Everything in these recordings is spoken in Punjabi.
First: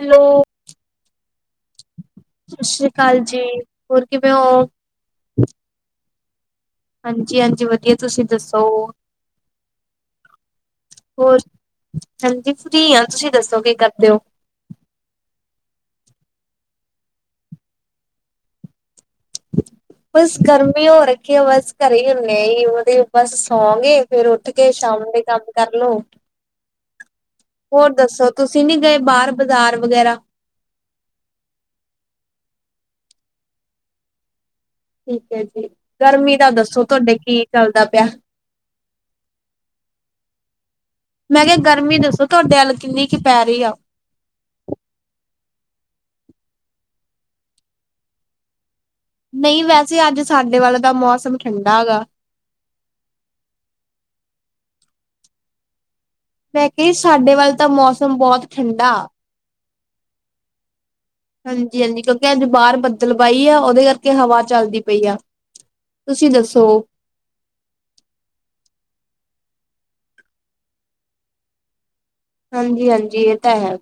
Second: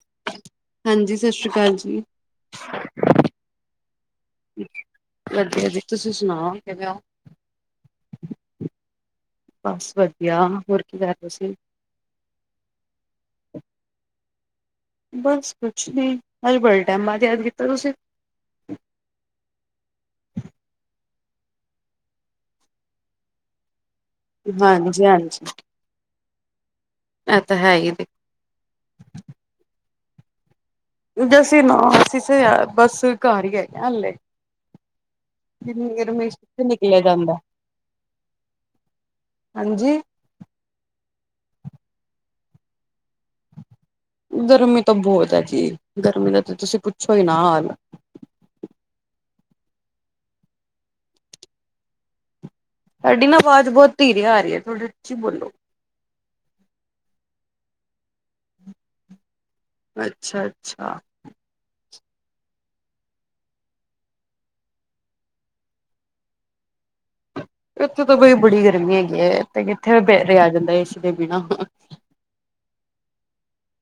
ਹੈਲੋ, ਹਾਂਜੀ, ਸਤਿ ਸ਼੍ਰੀ ਅਕਾਲ ਜੀ। ਸਤਿ ਸ੍ਰੀ ਅਕਾਲ ਜੀ। ਹੋਰ, ਕਿਵੇਂ ਹੋ? ਵਧੀਆ ਜੀ, ਤੁਸੀਂ ਸੁਣਾਓ, ਕਿਵੇਂ ਓ? ਹਾਂਜੀ-ਹਾਂਜੀ, ਵਧੀਆ, ਤੁਸੀਂ ਦੱਸੋ? ਬਸ ਵਧੀਆ, ਹੋਰ ਕੀ ਕਰ ਰਹੇ, ਹੋਰ ਤੁਸੀਂ? ਹਾਂਜੀ, ਫ੍ਰੀ ਆਂ, ਤੁਸੀਂ ਦੱਸੋ ਕੀ ਕਰਦੇ ਓ? ਬਸ ਕੁਛ ਨੀ, ਅੱਜ ਬੜੇ ਟੈਮ ਬਾਅਦ ਯਾਦ ਕੀਤਾ ਤੁਸੀ। ਬਸ ਗਰਮੀ ਹੋ ਰੱਖੀ, ਬਸ ਘਰੇ ਹੀ ਹੁੰਦੇੇ ਆ, ਉਹਦੇ ਬਸ ਸੌਗੇ ਫਿਰ ਉੱਠਕੇ, ਸ਼ਾਮ ਹਾਂਜੀ ਦੇ ਹਾਂਜੀ ਕੰਮ ਕਰਲੋ। ਇਹ ਤਾਂ ਹੈ ਹੋਰ ਹੀ ਦੇ ਦੱਸੋ? ਤੁਸੀਂ ਨੀ ਗਏ ਬਾਹਰ ਬਾਜ਼ਾਰ ਵਗੈਰਾ? ਦਸੀਂ ਨਾ ਅਸੀ ਬਸ ਘਰ ਹੀ ਹੈਗੇ ਹਾਲੇ, ਠੀਕ ਹੈ ਜੀ, ਇੰਨੀ ਚ ਗਰਮੀ ਦਾ ਕਿੱਥੇ ਦੱਸੋ ਨਿਕਲਿਆ ਤੁਹਾਡੇ ਜਾਂਦਾ ਕੀ ਚੱਲਦਾ ਪਿਆ? ਹਾਂਜੀ, ਮੈਂ ਕਿਹਾ ਗਰਮੀ ਦੱਸੋ ਤੁਹਾਡੇ ਅੱਲ ਕਿੰਨੀ ਕੁ ਪੈ ਰਹੀ ਆ? ਗਰਮੀ ਤਾਂ ਬਹੁਤ ਹੈ, ਜੀ ਗਰਮੀ ਦਾ ਤਾਂ ਤੁਸੀਂ ਪੁੱਛੋ ਹੀ ਨਾ ਨਹੀਂ ਵੈਸੇ ਅੱਜ ਸਾਡੇ ਵਾਲੇ ਤਾਂ ਮੌਸਮ ਠੰਡਾ ਹੈਗਾ। ਸਾਡੀ ਨਾ ਆਵਾਜ਼ ਬਹੁਤ ਧੀਰ ਆ ਰਹੀ ਹੈ ਥੋੜਾ ਉਚੀ ਬੋਲੋ, ਮੈਂ ਕਿਹਾ ਸਾਡੇ ਵੱਲ ਤਾਂ ਮੌਸਮ ਬਹੁਤ ਠੰਡਾ, ਅੱਛਾ, ਅੱਛਾ, ਹਾਂਜੀ-ਹਾਂਜੀ, ਕਿਉਂਕਿ ਅੱਜ ਬਾਹਰ ਬੱਦਲ ਬਾਈ ਆ ਉਹਦੇ ਕਰਕੇ ਹਵਾ ਚੱਲਦੀ ਪਈ ਆ। ਤੁਸੀਂ ਦੱਸੋ? ਉੱਥੇ ਤਾਂ ਕੋਈ ਬੜੀ ਗਰਮੀ ਹੈਗੀ ਹੈ, ਤੇ ਕਿੱਥੇ ਬੇ ਰਿਹਾ ਆ ਜਾਂਦਾ ਏਸੀ ਦੇ ਬਿਨਾਂ। ਹਾਂਜੀ-ਹਾਂਜੀ ਇਹ ਤਾਂ ਹੈ।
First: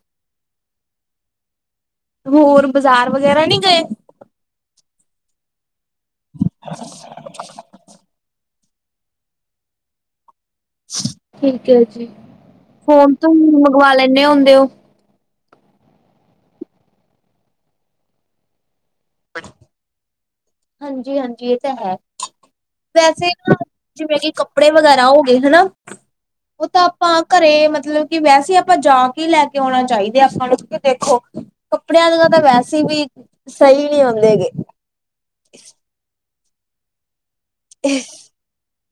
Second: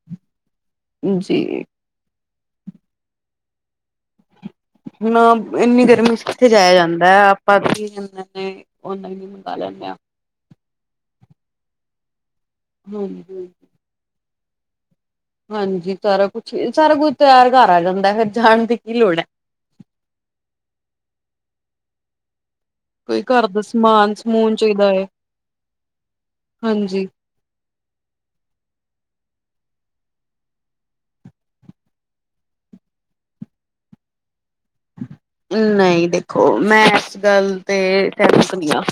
ਜੀ, ਹੋਰ ਬਾਜ਼ਾਰ ਵਗੈਰਾ ਨਹੀਂ ਗਏ। ਹ ਇੰਨੀ ਗਰਮੀ ਚ ਕਿੱਥੇ ਜਾਇਆ ਜਾਂਦਾ ਹੈ, ਆਪਾਂ ਵੀ ਕਦੇ [unintelligible] ਠੀਕ ਹੈ, ਜੀ ਫੋਨ ਤੋਂ ਹਾਂਜੀ ਮੰਗਵਾ ਲੈਂਦੇ ਹੁੰਦੇ ਹੋ। ਹਾਂਜੀ ਸਾਰਾ ਕੁਛ ਸਾਰਾ ਕੁਝ ਤਿਆਰ ਘਰ ਆ ਜਾਂਦਾ, ਫੇਰ ਜਾਣ ਦੀ ਕੀ ਲੋੜ ਹੈ। ਹਾਂਜੀ-ਹਾਂਜੀ ਇਹ ਤਾਂ ਹੈ। ਕੋਈ ਵੈਸੇ ਘਰ ਦਾ ਸਮਾਨ ਜਿਵੇਂ ਕਿ ਸਮੂਨ ਕੱਪੜੇ ਚਾਹੀਦਾ ਹੈ ਵਗੈਰਾ ਹੋ ਗਏ ਹਨਾ। ਉਹ ਤਾਂ ਹਾਂਜੀ ਆਪਾਂ, ਘਰੇ ਮਤਲਬ ਕਿ ਵੈਸੇ ਆਪਾਂ ਜਾ ਕੇ ਲੈ ਕੇ ਆਉਣਾ ਚਾਹੀਦਾ, ਆਪਾਂ ਨੂੰ ਕਿ ਦੇਖੋ। ਕੱਪੜਿਆਂ ਦੀਆਂ, ਤਾਂ ਵੈਸੇ ਵੀ ਸਹੀ ਨਹੀਂ ਹੁੰਦੇ ਗੇ। ਨਹੀਂ ਦੇਖੋ, ਮੈਂ ਇਸ ਗੱਲ ਤੇ ਸਹਿਮਤ ਨੀ ਆ।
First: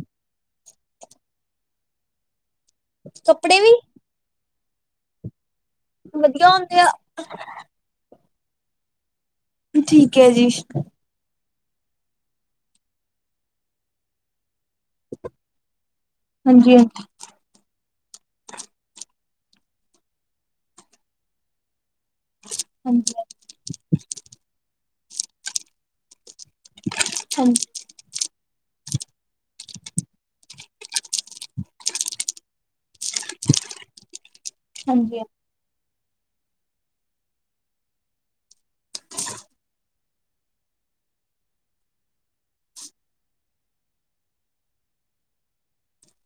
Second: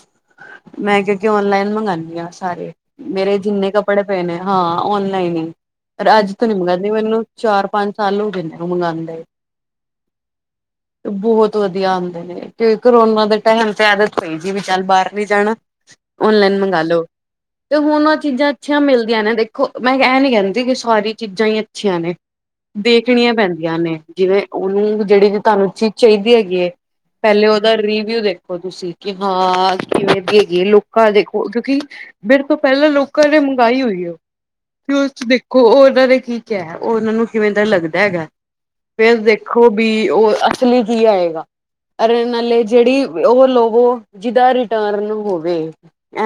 ਮੈਂ ਕਿਉਂਕਿ ਔਨਲਾਈਨ ਮੰਗਾਨੀ ਆ ਹਾਂ, ਸਾਰੇ ਮੇਰੇ ਜਿੰਨੇ ਕੱਪੜੇ ਪਏ ਨੇ ਹਾਂ ਔਨਲਾਈਨ ਹੀ ਪਰ ਅੱਜ ਤੋਂ ਵਧੀਆ ਨੀ ਹੁੰਦੇ ਮੰਗ ਆ ਦੇ ਮੈਨੂੰ ਚਾਰ ਪੰਜ ਸਾਲ ਹੋਗੇ ਮੰਗਾਦੇ, ਠੀਕ ਹੈ ਜੀ, ਬਹੁਤ ਵਧੀਆ ਆਉਂਦੇ, ਨੇ ਕਿ ਕਰੋਨਾ ਦੇ ਟਾਈਮ ਤੇ। ਕੋਈ ਜੀ ਵੀ ਚੱਲ ਬਾਹਰ ਨੀ ਜਾਣਾ, ਔਨਲਾਈਨ ਹਾਂਜੀ-ਹਾਂਜੀ, ਮੰਗਾਲੋ। ਤੇ ਹੁਣ ਉਹ ਚੀਜ਼ਾਂ ਅੱਛੀਆਂ ਮਿਲਦੀਆਂ ਨੇ ਦੇਖੋ, ਮੈਂ ਇਹ ਨੀ ਕਹਿੰਦੀ ਕਿ ਸਾਰੀ ਚੀਜ਼ਾਂ ਹੀ ਅੱਛੀਆਂ ਨੇ। ਹਾਂਜੀ-ਹਾਂਜੀ, ਦੇਖਣੀਆਂ ਪੈਂਦੀਆਂ ਨੇ ਜਿਵੇਂ ਉਹਨੂੰ ਜਿਹੜੀ ਤੁਹਾਨੂੰ ਚੀਜ਼ ਚਾਹੀਦੀ ਹੈਗੀ। ਪਹਿਲੇ ਉਹਦਾ ਰੀਵਿਊ ਦੇਖ ਖੋ ਤੁਸੀਂ ਕਿ ਹਾਂ ਕਿਵੇਂ, ਅੱਗੇ ਗੇ ਲੋਕਾਂ ਦੇਖੋ ਕਿਉਂਕਿ ਮੇਰੇ ਤੋਂ ਪਹਿਲਾਂ ਲੋਕ ਘਰੇ ਮੰਗਾਈ ਹੋਈ ਉਹ ਹਾਂਜੀ-ਹਾਂਜੀ। [unintelligible] ਘੋ ਉਹ ਉਹਨਾਂ ਨੇ ਕੀ ਕਿਹਾ ਉਹ ਉਹਨਾਂ ਨੂੰ ਕਿਵੇਂ ਦਾ ਲੱਗਦਾ ਹੈਗਾ ਫਿਰ ਦੇਖੋ ਵੀ ਉਹ। ਅਸਲੀ ਕੀ ਆਏਗਾ। ਅਰੇ ਨਾਲੇ ਜਿਹੜੀ ਉਹ ਲਵੋ ਜਿਹਦਾ ਰਿਟਰਨ ਹੋਵੇ।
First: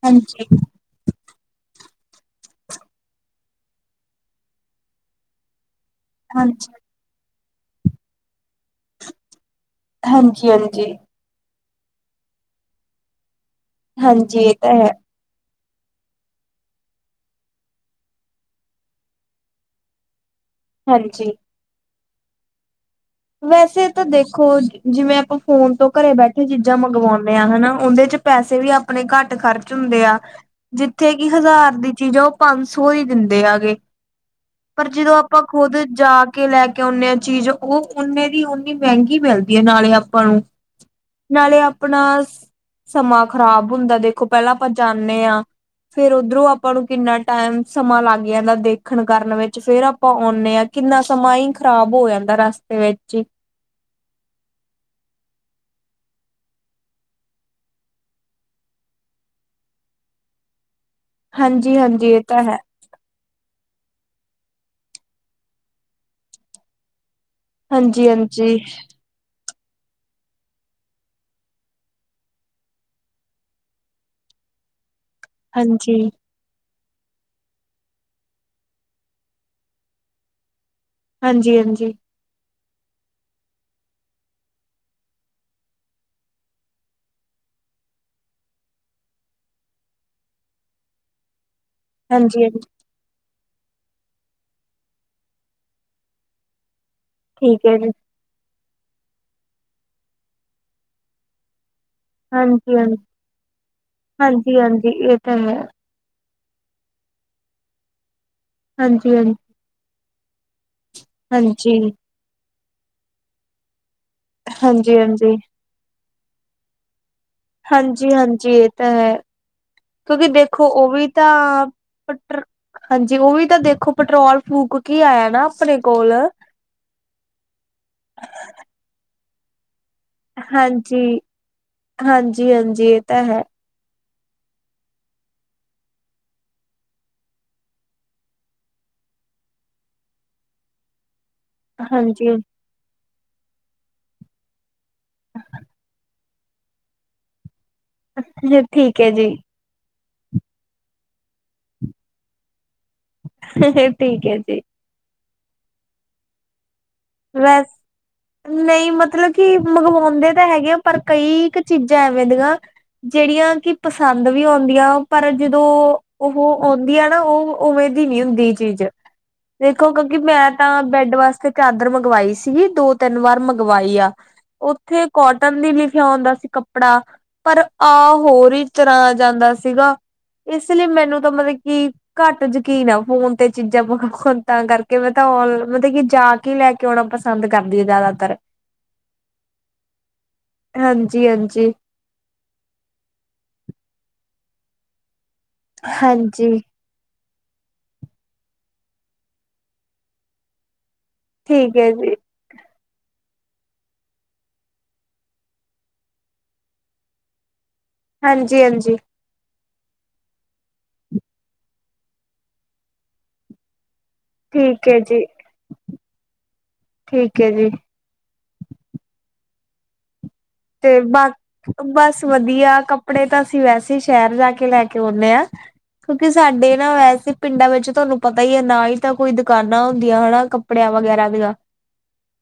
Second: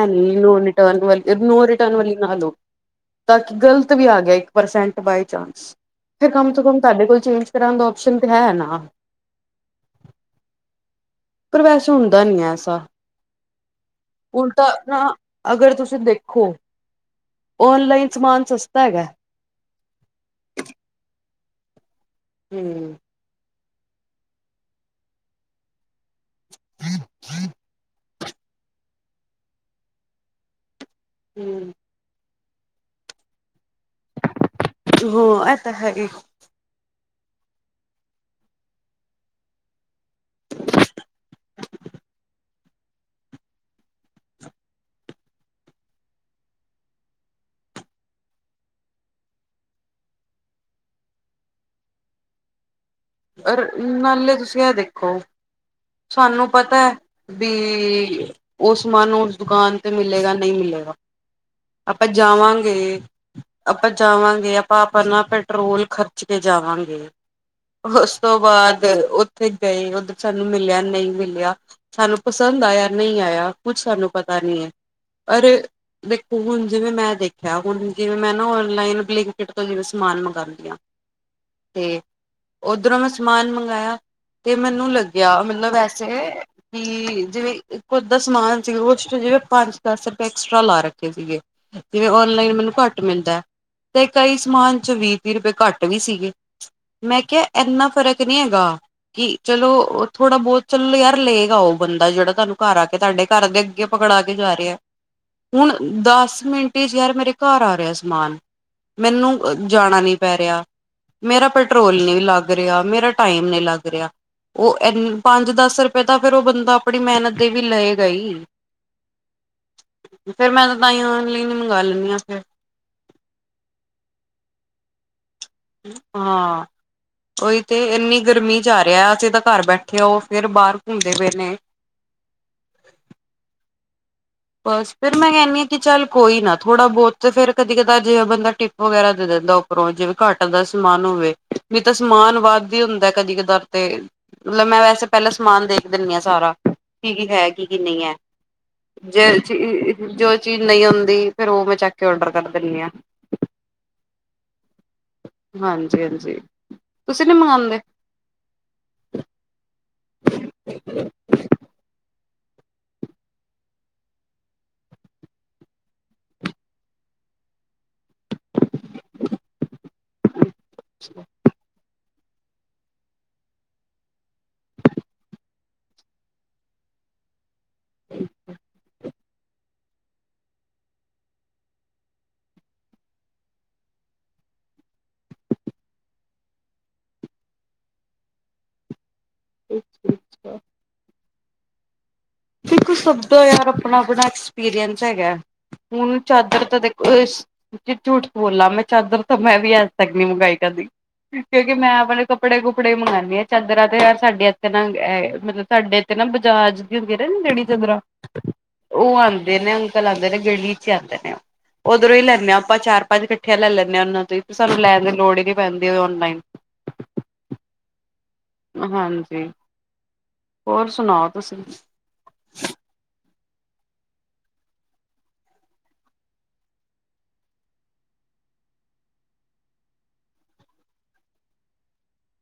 ਐਵੇਂ ਹਾਂਜੀ, ਨੋ ਨੋ ਰਿਟਰਨ ਵਾਲੀ ਨੋ ਰਿਟਰਨ ਵਾਲੀ ਨਾ ਲਓ। ਤਾਂ ਕਿ ਗ਼ਲਤ ਵੀ ਆ ਗਿਆ, ਇੱਕ ਪਰਸੈਂਟ ਬਾਏ ਚਾਂਸ ਫਿਰ ਕਮ ਤੋਂ ਹਾਂਜੀ, ਕਮ ਤੁਹਾਡੇ ਕੋਲ ਚੇਂਜ ਕਰਾਂਨ ਦਾ ਓਪਸ਼ਨ ਤੇ ਹੈ ਨਾ, ਹਾਂਜੀ, ਹਾਂਜੀ, ਪਰ ਵੈਸੇ ਹੁੰਦਾ ਨੀ ਹੈ, ਐਸਾ ਹਾਂਜੀ ਹੁਣ ਇਹ ਤਾਂ ਹੈ, ਨਾ, ਅਗਰ ਤੁਸੀਂ ਦੇਖੋ, ਔਨਲਾਈਨ ਸਮਾਨ ਸਸਤਾ ਹੈਗਾ। ਹਾਂਜੀ, ਹੂੰ, ਵੈਸੇ ਤਾਂ ਦੇਖੋ, ਜਿਵੇਂ ਆਪਾਂ ਫੋਨ ਤੋਂ ਘਰੇ ਬੈਠੇ ਚੀਜ਼ਾਂ ਮੰਗਵਾਉਂਦੇ ਆ ਹਨਾ ਉਹਦੇ ਚ ਪੈਸੇ ਵੀ ਆਪਣੇ ਘੱਟ ਖਰਚ ਹੁੰਦੇ ਆ, ਜਿੱਥੇ ਕਿ ਹਜ਼ਾਰ ਦੀ। ਚੀਜ਼ਾਂ ਉਹ ਪੰਜ ਸੌ ਹੀ ਦਿੰਦੇ ਹੈਗੇ, ਪਰ ਜਦੋਂ ਆਪਾਂ ਹਾਂ ਇਹ ਤਾਂ ਖੁਦ ਹੈ ਹੀ ਜਾ ਕੇ ਕੇ ਲੈ ਕੇ ਆਉਨੇ ਆ ਚੀਜ਼ ਉਹ ਓਨੇ ਦੀ ਓਨੀ ਮਹਿੰਗੀ ਮਿਲਦੀ ਹੈ ਨਾਲੇ ਆਪਾਂ ਨੂੰ। ਨਾਲੇ ਆਪਣਾ ਸਮਾਂ ਖ਼ਰਾਬ ਹੁੰਦਾ ਦੇਖੋ ਪਹਿਲਾਂ ਆਪਾਂ ਜਾਂਦੇ ਹਾਂ। ਫੇਰ ਉੱਧਰੋਂ ਆਪਾਂ ਨੂੰ ਕਿੰਨਾ ਟਾਈਮ ਸਮਾਂ ਲੱਗ ਜਾਂਦਾ ਦੇਖਣ ਕਰਨ ਵਿੱਚ ਫੇਰ ਅ। ਪਾ ਆਉਂਦੇ ਆ ਕਿੰਨਾ ਸਮਾਂ ਹੀ ਖ਼ਰਾਬ ਹੋ ਜਾਂਦਾ ਰਸਤੇ ਵਿੱਚ ਹੀ। ਅ ਨਾਲੇ ਤੁਸੀਂ ਇਹ ਦੇਖੋ ਸਾਨੂੰ ਪਤਾ ਹੈ। ਵੀ ਉਹ ਸਮਾਨ ਸਾਨੂੰ ਉਸ ਦੁਕਾਨ ਤੇ ਮਿਲੇਗਾ ਨਹੀਂ ਮਿਲੇਗਾ। ਹਾਂਜੀ ਆਪਾਂ ਹਾਂਜੀ ਇਹ ਤਾਂ ਹੈ ਜਾਵਾਂਗੇ। ਆਪਾਂ ਜਾਵਾਂਗੇ ਆਪਾਂ ਆਪਣਾ ਪੈਟਰੋਲ ਖਰਚ ਕੇ ਜਾਵਾਂਗੇ। ਹਾਂਜੀ ਉਸ ਤੋਂ ਹਾਂਜੀ ਬਾਅਦ ਉੱਥੇ ਗਏ ਉੱਧਰ ਸਾਨੂੰ ਮਿਲਿਆ ਨਹੀਂ ਮਿਲਿਆ। ਸਾਨੂੰ ਪਸੰਦ ਆਇਆ ਨਹੀਂ ਆਇਆ ਕੁੱਛ ਸਾਨੂੰ ਪਤਾ ਨੀ ਹੈ ਅਰੇ। ਹਾਂਜੀ ਹੁਣ ਜਿਵੇਂ ਮੈਂ ਦੇਖਿਆ ਹੁਣ ਜਿਵੇਂ ਮੈਂ ਨਾ ਆਨਲਾਈਨ ਬਲਿੰਕਟ ਤੋਂ ਜਿਵੇਂ ਸਮਾਨ ਮੰਗਵਾਉਂਦੀ ਹਾਂ। ਹਾਂਜੀ ਹਾਂਜੀ। ਤੇ ਓਧਰੋਂ ਮੈਂ ਸਮਾਨ ਮੰਗਵਾਇਆ ਤੇ ਮੈਨੂੰ ਲੱਗਿਆ ਮਤਲਬ ਵੈਸੇ। ਕਿ ਜਿਵੇਂ ਇਕ ਅੱਧਾ ਸਮਾਨ ਸੀ ਉਸ ਚ ਜਿਵੇਂ ਪੰਜ ਦਸ ਰੁਪਏ ਐਕਸਟਰਾ ਲਾ ਰੱਖੇ ਸੀਗੇ। ਜਿਵੇਂ ਹਾਂਜੀ ਔਨਲਾਈਨ ਹਾਂਜੀ ਮੈਨੂੰ ਘੱਟ ਮਿਲਦਾ। ਤੇ ਕਈ ਸਮਾਨ ਚ ਵੀਹ ਤੀਹ ਰੁਪਏ ਘੱਟ ਵੀ ਸੀਗੇ ਮੈਂ ਕਿਹਾ ਠੀਕ ਹੈ ਇਨਾ ਜੀ ਫਰਕ। ਨਹੀਂ ਹੈਗਾ ਕਿ ਚਲੋਉਹ ਥੋੜਾ ਬਹੁਤ ਚਲੋ ਯਾਰ ਲਏਗਾ ਉਹ ਬੰਦਾ ਜਿਹੜਾ ਤੁਹਾਨੂੰ ਘਰ ਹਾਂਜੀ ਆ ਹਾਂਜੀ ਕੇ ਤੁਹਾਡੇ ਘਰ ਦੇ ਅੱਗੇ ਪਕੜਾ ਕੇ ਜਾ ਹਾਂਜੀ ਰਿਹਾ। ਹਾਂਜੀ ਇਹ ਤਾਂ ਹੈ ਹੁਣ ਦਸ ਮਿੰਟ ਵਿੱਚ ਹੀ ਯਾਰ ਮੇਰੇ ਘਰ ਆ ਰਿਹਾ ਸਮਾਨ। ਹਾਂਜੀ ਹਾਂਜੀ ਮੈਨੂੰ ਜਾਣਾ ਨੀ ਪੈ ਰਿਹਾ ਮੇਰਾ ਹਾਂਜੀ ਪੈਟਰੋਲ ਨਹੀਂ ਲੱਗ। ਲੱਗ ਰਿਹਾ ਮੇਰਾ ਟਾਈਮ ਨੀ ਲੱਗ ਰਿਹਾ ਉਹ ਹਾਂਜੀ ਹਾਂਜੀ ਪੰਜ ਦਸ ਰੁਪਏ ਤਾਂ ਫੇਰ ਉਹ ਬੰਦਾ। ਆਪਣੀ ਮਿਹਨਤ ਦੇ ਵੀ ਲਏਗਾ ਹਾਂਜੀ ਹੀ ਹਾਂਜੀ ਇਹ ਤਾਂ ਹੈ। ਤੁਸੀਂ ਫੇਰ ਮੈਂ ਦੇਖੋ ਤਾਂ ਉਹ ਤਾਂਹੀ ਵੀ ਤਾਂ ਔਨਲਾਈਨ ਹੀ ਮੰਗਵਾ ਲੈਂਦੀ ਹਾਂ ਫਿਰ ਪਟਰ। ਹਾਂਜੀ ਉਹ ਵੀ ਤਾਂ ਦੇਖੋ ਪੈਟਰੋਲ ਫੂਕ ਕੇ ਆਇਆ ਨਾ। ਆਪਣੇ ਕੋਲ ਹਾਂ, ਉਹੀ ਤੇ ਇੰਨੀ ਗਰਮੀ ਜਾ ਰਿਹਾ ਅਸੀਂ ਤਾਂ ਘਰ ਬੈਠੇ। ਤੇ ਉਹ ਫੇਰ ਬਾਹਰ ਘੁੰਮਦੇ ਹਾਂਜੀ ਪਏ ਨੇ। ਹਾਂਜੀ ਹਾਂਜੀ ਇਹ ਤਾਂ ਹੈ। ਬਸ ਫਿਰ ਮੈਂ ਕਹਿੰਦੀ ਹਾਂ ਕਿ ਚੱਲ ਕੋਈ ਨਾ ਥੋੜ੍ਹਾ ਬਹੁਤ ਫੇਰ ਕਦੀ ਕਦਾ ਜਿਹਾ ਬੰਦਾ ਟਿਪ ਵਗੈਰਾ ਦੇ ਦਿੰਦਾ ਉਹ। ਉਪਰੋਂ ਜਿਵੇਂ ਘੱਟ ਦਾ ਸਮਾਨ ਹੋਵੇ ਵੀ ਤਾਂ ਹਾਂਜੀ ਸਮਾਨ ਵੱਧ ਹੀ ਹੁੰਦਾ ਕਦੀ ਕਧਾਰ ਤੇ। ਮਤਲਬ ਮੈਂ ਵੈਸੇ ਪਹਿਲਾਂ ਸਮਾਨ ਦੇਖ ਦਿੰਦੀ ਹਾਂ ਸਾਰਾ ਕੀ ਕੀ ਹੈ ਕੀ ਕੀ ਨਹੀਂ ਹੈ। ਜੇ। ਜੇ ਚੀਜ਼ ਜੋ ਚੀਜ਼ ਨਹੀਂ ਆਉਂਦੀ ਫੇਰ ਉਹ ਮੈਂ ਚੱਕ ਕੇ ਔਡਰ ਕਰ ਦਿੰਦੀ ਹਾਂ। ਠੀਕ ਹੈ ਜੀ। ਹਾਂਜੀ ਹਾਂਜੀ ਤੁਸੀਂ ਨੀ ਵੈਸ ਮੰਗਵਾਉਂਦੇ? ਨਹੀਂ ਮਤਲਬ ਕਿ ਮੰਗਵਾਉਂਦੇ ਤਾਂ ਹੈਗੇ ਆ ਪਰ ਕਈ ਕੁ ਚੀਜ਼ਾਂ ਐਵੇਂ ਦੀਆਂ। ਜਿਹੜੀਆਂ ਕਿ ਪਸੰਦ ਵੀ ਹੁੰਦੀਆ ਪਰ ਜਦੋਂ ਉਹ ਆਉਂਦੀਆਂ ਨਾ ਉਹ। ਉਵੇਂ ਦੀ ਨਹੀਂ ਹੁੰਦੀ ਇਹ ਚੀਜ਼ ਦੇਖੋ ਕਿਉਂਕਿ ਮੈਂ ਤਾਂ ਬੈੱਡ ਵਾਸਤੇ ਚਾਦਰ। ਮੰਗਵਾਈ ਸੀਗੀ ਦੋ ਤਿੰਨ ਵਾਰ ਮੰਗਵਾਈ ਆ। ਉੱਥੇ ਕੋਟਨ ਦੀ ਲਿਖਿਆ ਹੁੰਦਾ ਸੀ ਕੱਪੜਾ ਪਰ ਆਹ ਹੋਰ ਹੀ ਤਰ੍ਹਾਂ ਜਾਂਦਾ ਸੀਗਾ ਇਸ ਲਈ ਮੈਨੂੰ ਤਾਂ ਮਤਲਬ ਕੀ ਘੱਟ ਯਕੀਨ ਆ ਫੋਨ ਤੇ ਚੀਜ਼ਾਂ ਮੰਗਵਾਉਣ ਤਾਂ ਕਰਕੇ ਮੈਂ ਤਾਂ ਮਤਲਬ ਕਿ ਜਾ ਕੇ ਲੈ ਕੇ। ਜਾਉਣਾ ਪਸੰਦ ਕਰਦੀ ਹੈ ਜ਼ਿਆਦਾਤਰ। ਹਾਂਜੀ ਹਾਂਜੀ। ਦੇਖੋ ਸਭ ਦਾ ਯਾਰ ਆਪਣਾ ਆਪਣਾ ਐਕਸਪੀਰੀਅੰਸ ਹੈਗਾ। ਹੁਣ ਹਾਂਜੀ ਚਾਦਰ ਤਾਂ ਦੇਖੋ। ਜੀ ਝੂਠ ਬੋਲਾਂ ਮੈਂ ਚਾਦਰ ਤਾਂ ਮੈਂ ਵੀ ਅੱਜ ਤੱਕ ਨਹੀਂ ਮੰਗਵਾਈ ਕਦੀ। ਕਿਉਂਕਿ ਠੀਕ ਮੈਂ ਹੈ ਜੀ ਆਪਣੇ ਕੱਪੜੇ ਕੁੱਪੜੇ ਮੰਗਉਂਦਾਂ ਚਾਦਰਾਂ ਤੇ ਯਾਰ ਸਾਡੇ ਇੱਥੇ ਨਾ ਮਤਲਬ ਸਾਡੇ ਇੱਥੇ ਨਾ ਬਜਾਰ। ਹੁੰਦੇ ਨੀ ਰੇੜੀ ਤੇ ਚੰਦਰਾ ਹਾਂਜੀ ਹਾਂਜੀ ਉਹ ਆਉਂਦੇ ਨੇ। ਲਾਉਂਦੇ ਨੇ ਗਲੀ ਚ ਆਉਂਦੇ ਨੇ ਉਹ ਓਧਰੋਂ ਹੀ ਲੈਂਦੇ ਹਾਂ ਆਪਾਂ ਚਾਰ ਪੰਜ ਇਕੱਠੀਆਂ ਲੈ ਲੈਂਦੇ ਹਾਂ ਉਹਨਾਂ ਤੋਂ। ਸਾਨੂੰ ਠੀਕ ਹੈ ਲੈਣ ਦੀ ਜੀ ਲੋੜ ਹੀ ਨੀ ਪੈਂਦੀ ਔਨਲਾਈਨ। ਠੀਕ ਹੈ ਜੀ। ਹਾਂਜੀ। ਹੋਰ ਤੇ ਸੁਣਾਓ ਬਾਕ ਤੁਸੀਂ? ਬਸ ਵਧੀਆ, ਕੱਪੜੇ ਤਾਂ ਅਸੀਂ ਵੈਸੇ ਸ਼ਹਿਰ ਜਾ ਕੇ ਲੈ ਕੇ ਆਉਦੇ ਹਾਂ। ਕਿਉਂਕਿ ਸਾਡੇ ਨਾ ਵੈਸੇ ਪਿੰਡਾਂ ਵਿੱਚ ਤੁਹਾਨੂੰ ਪਤਾ ਹੀ ਹੈ ਨਾ ਹੀ ਤਾਂ ਕੋਈ ਦੁਕਾਨਾਂ ਹੁੰਦੀਆਂ ਹਨਾ। ਕੱਪੜਿਆਂ ਵਗੈਰਾ ਦੀਆਂ,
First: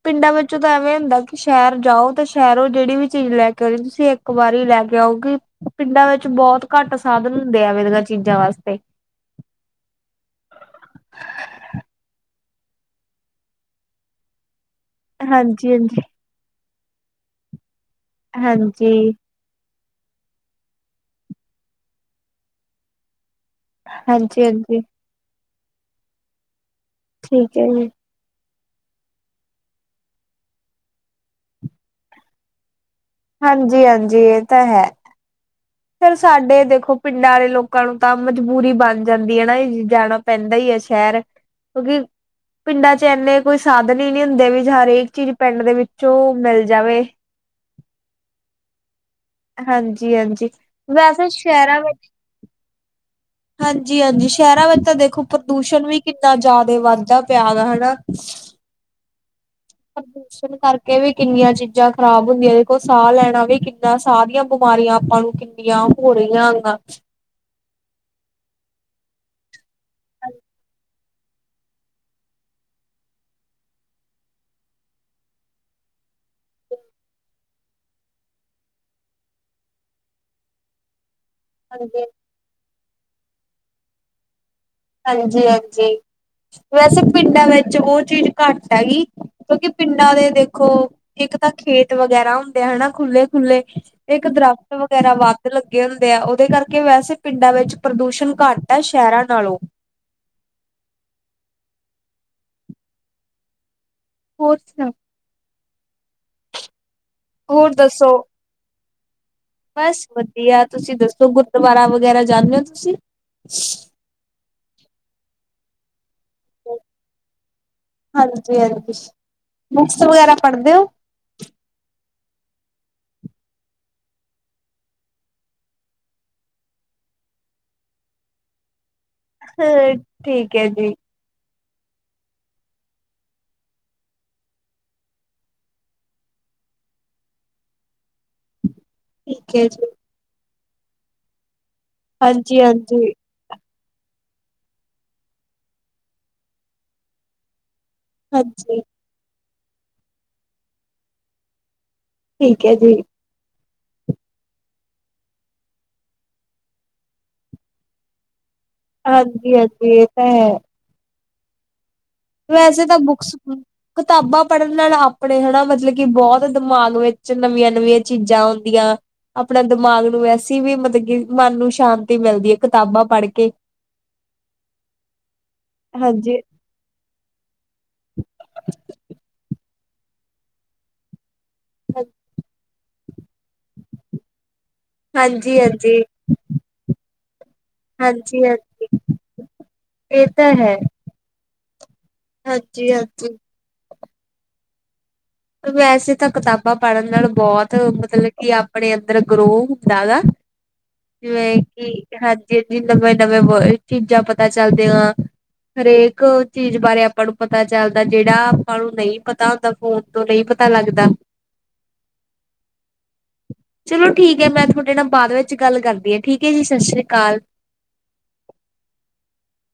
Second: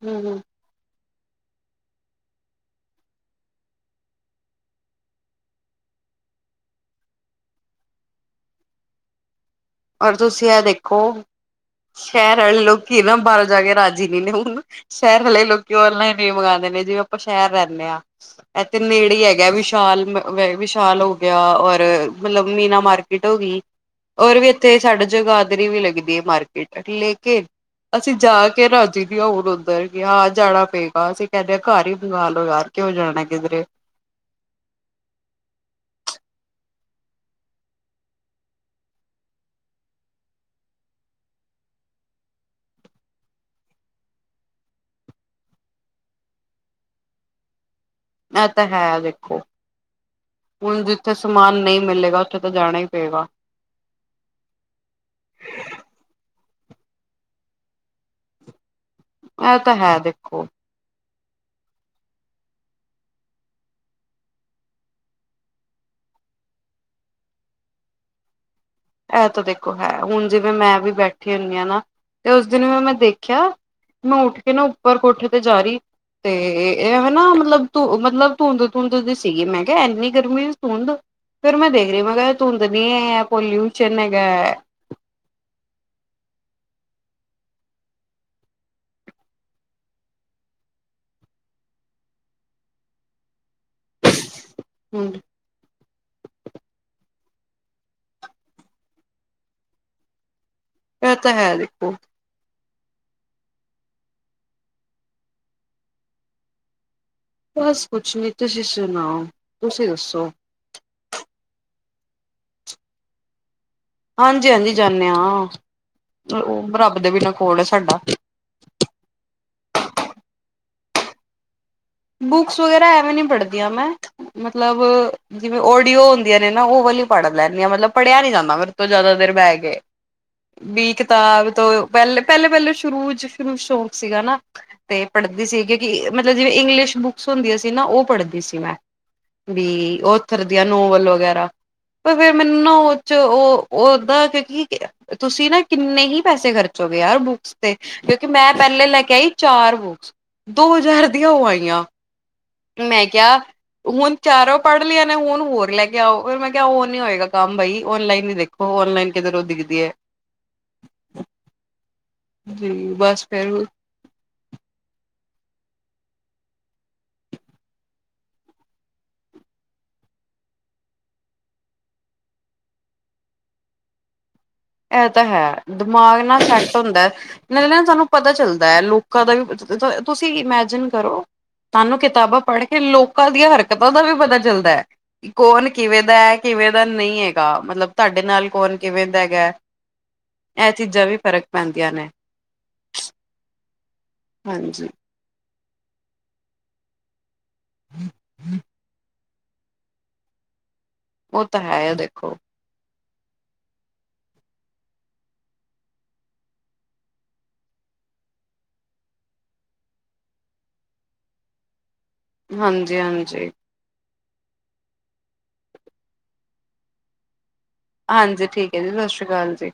ਪਿੰਡਾਂ ਹੂੰ-ਹੂੰ, ਵਿੱਚੋਂ ਤਾਂ ਐਵੇਂ ਹੁੰਦਾ ਕਿ ਸ਼ਹਿਰ ਜਾਓ ਤਾਂ ਸ਼ਹਿਰੋਂ ਜਿਹੜੀ ਵੀ ਚੀਜ਼ ਲੈ ਕੇ ਆਉਣੀ ਤੁਸੀਂ ਇੱਕ ਵਾਰੀ ਲੈ ਕੇ ਆਉਗੀ। ਪਿੰਡਾਂ ਵਿੱਚ ਬਹੁਤ ਘੱਟ ਸਾਧਨ ਹੁੰਦੇ ਆ ਵ ਚੀਜ਼ਾਂ ਵਾਸਤੇ। ਪਰ ਤੁਸੀਂ ਇਹ ਦੇਖੋ ਸ਼ਹਿਰ ਵਾਲੇ ਲੋਕੀ ਨਾ ਬਾਹਰੋਂ ਜਾ ਕੇ ਰਾਜੀ ਨਹੀਂ ਹੁੰਦੇ- ਸ਼ਹਿਰ ਵਾਲੇ ਹਾਂਜੀ ਲੋਕੀ ਹਾਂਜੀ ਔਨਲਾਈਨ ਈ ਮੰਗਵਾਉਂਦੇ ਨੇ ਜਿਵੇਂ ਆਪਾਂ ਸ਼ਹਿਰ ਰਹਿੰਦੇ ਹਾਂ ਇੱਥੇ ਹਾਂਜੀ ਨੇੜੇ ਹੀ ਹੈਗੇ। ਵਿਸ਼ਾਲ ਵਿਸ਼ਾਲ ਹੋ ਗਿਆ ਔਰ ਮਤਲਬ ਮੀਨਾ ਮਾਰਕੀਟ ਹੋ ਗਈ। ਹੋਰ ਹਾਂਜੀ ਵੀ ਇੱਥੇ ਹਾਂਜੀ ਸਾਡਾ ਜਗਾਦਰੀ ਵੀ ਲੱਗਦੀ ਹੈ ਮਾਰਕੀਟ ਲੇਕਿਨ ਠੀਕ ਹੈ ਜੀ ਅਸੀਂ ਜਾ ਕੇ ਰਾਜੀ ਦੀ ਹਲ ਉੱਧਰ ਗ ਆਹ ਜਾਣਾ ਪਏਗਾ ਅਸੀਂ ਕਹਿਿੰਦੇ ਹ ਘਰ ਹੀ ਬੰਗਾਲ ਉਗਾ ਕੇਂ ਜਾਣਾ। ਕਿਧਰੇ ਹਾਂਜੀ ਹਾਂਜੀ ਇਹ ਤਾਂ ਹੈ। ਫਿਰ ਸਾਡੇ ਦੇਖੋ ਪਿੰਡਾਂ ਵਾਲੇ ਲੋਕਾਂ ਨੂੰ ਤਾਂ ਮਜਬੂਰੀ ਬਣ ਜਾਂਦੀ ਹੈ ਨਾ ਇਹਜ਼ਣਾ ਪੈਂਦਾ ਹੀ ਹੈ ਸ਼ਹਿਰ ਕਿਉਂਕਿ ਪਿੰਡਾਂ 'ਚ ਇੰਨੇ ਕੋਈ ਸਾਧਨ ਹੀ ਨਹੀਂ ਹੁੰਦੇ ਵੀ ਹਰੇਕ ਚੀਜ਼ ਪਿੰਡ ਦੇ ਵਿੱਚੋਂ ਮਿਲ ਜਾਵੇ। ਇਹ ਤਾਂ ਹੈ ਦੇਖੋ। ਹਾਂਜੀ-ਹਾਂਜੀ। ਹੁਣ ਜਿੱਥੇ ਵੈਸੇ ਸਮਾਨ ਨਹੀਂ ਮਿਲੇਗਾ ਉੱਥੇ ਤਾਂ ਜਾਣਾ ਹੀ ਪਏਗਾ। ਹਾਂਜੀ ਹਾਂਜੀ ਸ਼ਹਿਰਾਂ ਵਿੱਚ ਤਾਂ ਦੇਖੋ ਪ੍ਰਦੂਸ਼ਣ ਵੀ ਕਿੰਨਾ ਜ਼ਿਆਦਾ ਵੱਧਦਾ ਪਿਆ ਵਾ ਹਨਾ। ਇਹ ਤਾਂ ਹੈ ਦੇਖੋ ਪ੍ਰਦੂਸ਼ਣ ਕਰਕੇ ਕਿ ਵੀ ਕਿੰਨੀਆਂ ਚੀਜ਼ਾਂ ਖ਼ਰਾਬ ਹੁੰਦੀਆਂ ਦੇਖੋ ਸਾਹ ਲੈਣਾ ਵੀ ਕਿੰਨਾ ਸਾਹ ਦੀਆਂ ਬਿਮਾਰੀਆਂ ਆਪਾਂ ਨੂੰ ਜਾਂ ਭੜੀਆਂਗਾ। ਇਹ ਤਾਂ ਦੇਖੋ ਹੈ ਹੁਣ ਜਿਵੇਂ ਮੈਂ ਵੀ ਬੈਠੀ ਹੁੰਦੀ ਹਾਂ ਨਾ ਤੇ ਉਸ ਦਿਨ ਵੀ ਮੈਂ ਦੇਖਿਆ ਮੈਂ ਉੱਠ ਕੇ ਨਾ ਉੱਪਰ ਕੋਠ ਤੇ ਜਾ ਰਹੀ। ਤੇ ਇਹ ਐਵੇਂ ਨਾ ਮਤਲਬ ਧ ਮਤਲਬ ਧੁੰਦ ਧੁੰਦ ਦੀ ਸੀਗੀ ਮੈਂ ਕਿਹਾ ਇੰਨੀ ਗਰਮੀ 'ਚ ਧੁੰਦ ਫੇਿਰ ਮੈਂ ਦੇਖ ਰਹੀ ਮੈਂ ਕਿਹਾ ਤੂੰ ਤਾਂ ਨੀ ਹੈ ਪੋਲਿਊਸ਼ਨ ਹੈਗਾ। ਹਾਂਜੀ ਹਾਂਜੀ ਵੈਸੇ ਪਿੰਡਾਂ ਵਿੱਚ ਉਹ ਚੀਜ਼ ਘੱਟ ਹੈਗੀ। ਕਿਉਂਕਿ ਪਿੰਡਾਂ ਦੇ ਦੇਖੋ ਇੱਕ ਤਾਂ ਖੇਤ ਵਗੈਰਾ ਹੁੰਦੇ ਹਨਾ ਖੁੱਲ੍ਹੇ ਖੁੱਲ੍ਹੇ ਇੱਕ ਦਰੱਖਤ ਹੂੰ ਵਗੈਰਾ ਵਾ ਲੱਗੇ ਹੁੰਦੇ ਆ ਉਹਦੇ ਕਰਕੇ ਵੈਸੇ ਪਿੰਡਾਂ ਵਿੱਚ ਪ੍ਰਦੂਸ਼ਣ ਘੱਟ ਹੈ ਸ਼ਹਿਰਾਂ ਨਾਲੋਂ। ਇਹ ਤਾਂ ਹੈ ਦੇਖੋ ਹੋਰ ਸੁਣਾਓ। ਹੋਰ ਬਸ ਕੁਛ ਦੱਸੋ ਨੀ, ਤੁਸੀਂ ਸੁਣਾਓ। ਤੁਸੀਂ ਬਸ ਦੱਸੋ ਵਧੀਆ ਤੁਸੀਂ ਦੱਸੋ ਗੁਰਦੁਆਰਾ ਵਗੈਰਾ ਜਾਂਦੇ ਹੋ ਤੁਸੀਂ। ਹਾਂਜੀ ਹਾਂਜੀ ਜਾਂਦੇ ਹਾਂ ਉਹ ਰੱਬ ਦੇ ਬਿਨਾਂ ਕੋਲ ਸਾਡਾ। ਹਾਂਜੀ ਹਾਂਜੀ ਬੁੱਕਸ ਵਗੈਰਾ ਪੜ੍ਹਦੇ ਹੋ ਬੁੱਕਸ ਵਗੈਰਾ ਐਵੇਂ ਨਹੀਂ ਪੜ੍ਹਦੀ ਆਂ ਮੈਂ, ਮਤਲਬ ਜਿਵੇਂ ਓਡੀਓ ਹੁੰਦੀਆਂ ਨੇ ਨਾ ਉਹ ਵੀ ਪੜ੍ਹ ਲੈਂਦੀਆਂ, ਮਤਲਬ ਪੜ੍ਹਿਆ ਨੀ ਜਾਂਦਾ ਮੇਰੇ ਤੋਂ ਜ਼ਿਆਦਾ ਦੇਰ। ਬਹਿ ਗਏ, ਹਾਂ ਠੀਕ ਹੈ ਬੀ ਜੀ ਇਕ ਤਾਂ ਤੋਂ ਪਹਿਲੇ ਪਹਿਲੇ ਪਹਿਲੇ ਸ਼ੁਰੂ ਸ਼ੁਰੂ ਸ਼ੌਕ ਸੀਗਾ ਨਾ ਤੇ ਪੜ੍ਹਦੀ ਸੀਗੀ ਕਿ ਮਤਲਬ ਜਿਵੇਂ ਇੰਗਲਿਸ਼ ਬੁੱਕਸ ਹੁੰਦੀਆਂ ਸੀ ਨਾ ਉਹ ਪੜ੍ਹਦੀ ਸੀ ਮੈਂ ਠੀਕ ਹੈ ਵੀ ਜੀ ਓਥਰ ਦੀਆਂ ਨੋਵਲ ਵਗੈਰਾ। ਪਰ ਫੇਰ ਹਾਂਜੀ ਮੈਨੂੰ ਉਹ ਚ ਹਾਂਜੀ ਉਹ ਉਹ ਓਦਾਂ ਕਿਉਂਕਿ ਤੁਸੀਂ ਨਾ ਕਿੰਨੇ ਹੀ ਪੈਸੇ ਖਰਚੋਗੇ ਯਾਰ ਬੁੱਕ ਕਿਉਂਕਿ ਮੈਂ ਹਾਂਜੀ ਪਹਿਲੇ ਲੈ ਕੇ ਆਈ ਚਾਰ ਬੁੱਕਸ ਦੋ ਹਜ਼ਾਰ ਦੀਆਂ ਉਹ ਆਈਆਂ। ਠੀਕ ਹੈ ਜੀ ਮੈਂ ਕਿਆ। ਹੁਣ ਚਾਰੋਂ ਪੜ੍ਹ ਲਈਆ ਨੇ ਹੁਣ ਹੋਰ ਲੈ ਕੇ ਆਓ ਫ ਮੈਂ ਕਿਹਾ ਉਹ ਨੀ ਹੋਏਗਾ ਕੰਮ ਬਾਈ ਔਨਲਾਈਨ ਨ ਦੇਖ ਉਹ ਔਨਲਾਈਨ ਕਿਧਰ ਉਹ ਹਾਂਜੀ ਦਿਖਦੀ ਹੈ ਹਾਂਜੀ ਇਹ ਤਾਂ ਹੈ ਜੀ ਵੈਸੇ ਤਾਂ ਬਸ ਬੁੱਕਸ ਫਿਰ ਕਿਤਾਬਾਂ ਪੜ੍ਹਨ ਨਾਲ ਆਪਣੇ, ਹੈਨਾ ਮਤਲਬ ਕਿ ਬਹੁਤ ਦਿਮਾਗ ਵਿੱਚ ਨਵੀਆਂ ਨਵੀਆਂ ਚੀਜ਼ਾਂ ਆਉਂਦੀਆਂ। ਆਪਣਾ ਦਿਮਾਗ ਨੂੰ ਵੈਸੀ ਵੀ, ਮਤਲਬ ਕਿ ਮਨ ਨੂੰ ਸ਼ਾਂਤੀ ਮਿਲਦੀ ਹੈ ਕਿਤਾਬਾਂ ਪੜ੍ਹ ਕੇ। ਇਹ ਤਾਂ ਹੈ, ਦਿਮਾਗ ਨਾ ਹਾਂਜੀ। ਸੈੱਟ ਹੁੰਦਾ, ਨਾਲੇ ਨਾ ਸਾਨੂੰ ਪਤਾ ਚੱਲਦਾ ਹੈ, ਲੋਕਾਂ ਦਾ ਵੀ ਤੁਸੀਂ ਇਮੈਜਿਨ ਕਰੋ, ਤੁਹਾਨੂੰ ਕਿਤਾਬਾਂ ਪੜ੍ਹ ਕੇ ਲੋਕਾਂ ਦੀਆਂ ਹਰਕਤਾਂ ਤੋ ਵੀ ਪਤਾ ਚਲਦਾ ਹੈ, ਕੌਣ ਹਾਂਜੀ-ਹਾਂਜੀ, ਕਿਵੇਂ ਦਾ ਹੈ। ਕਿਵੇਂ ਦਾ ਨਹੀਂ ਹੈਗਾ, ਮਤਲਬ ਤੁਹਾਡੇ ਨਾਲ ਕੌਣ ਹਾਂਜੀ-ਹਾਂਜੀ ਕਿਵੇਂ ਦਾ ਹੈਗਾ। ਇਹ ਚੀਜ਼ਾਂ ਵੀ ਫ਼ਰਕ ਪੈਂਦੀਆਂ ਨੇ ਹਾਂਜੀ ਹਾਂਜੀ ਹਾਂਜੀ ਵੈਸੇ ਤਾਂ ਕਿਤਾਬਾਂ ਪੜ੍ਹਨ ਨਾਲ ਬਹੁਤ, ਮਤਲਬ ਕਿ ਆਪਣੇ ਉਧਰ ਗ੍ਰੋਅ ਹੁੰਦਾ ਦਾ, ਉਹ ਤਾਂ ਜਿਵੇਂ ਹੈ ਕਿ ਆ ਦੇਖੋ ਹਜੀ ਜਿ ਨਵੇਂ ਨਵੇਂ ਬਾਰੇ, ਚੀਜ਼ਾਂ ਪਤਾ ਚੱਲਦਿਆਂ। ਹਰੇਕ ਚੀਜ਼ ਬਾਰੇ ਆਪਾਂ ਨੂੰ ਪਤਾ ਚੱਲਦਾ, ਜਿਹੜਾ ਆਪਾਂ ਨੂੰ ਨਹੀਂ ਪਤਾ ਹੁੰਦਾ, ਫੋਨ ਤੋਂ ਨਹੀਂ ਪਤਾ ਲੱਗਦਾ ਹਾਂਜੀ ਹਾਂਜੀ ਚਲੋ ਠੀਕ ਹੈ, ਮੈਂ ਤੁਹਾਡੇ ਨਾਲ ਬਾਅਦ ਵਿੱਚ ਗੱਲ ਕਰਦੀ ਹਾਂ, ਠੀਕ ਹੈ ਜੀ ਸਤਿ ਸ਼੍ਰੀ ਅਕਾਲ। ਹਾਂਜੀ ਠੀਕ ਹੈ ਜੀ, ਸਤਿ ਸ਼੍ਰੀ ਅਕਾਲ ਜੀ।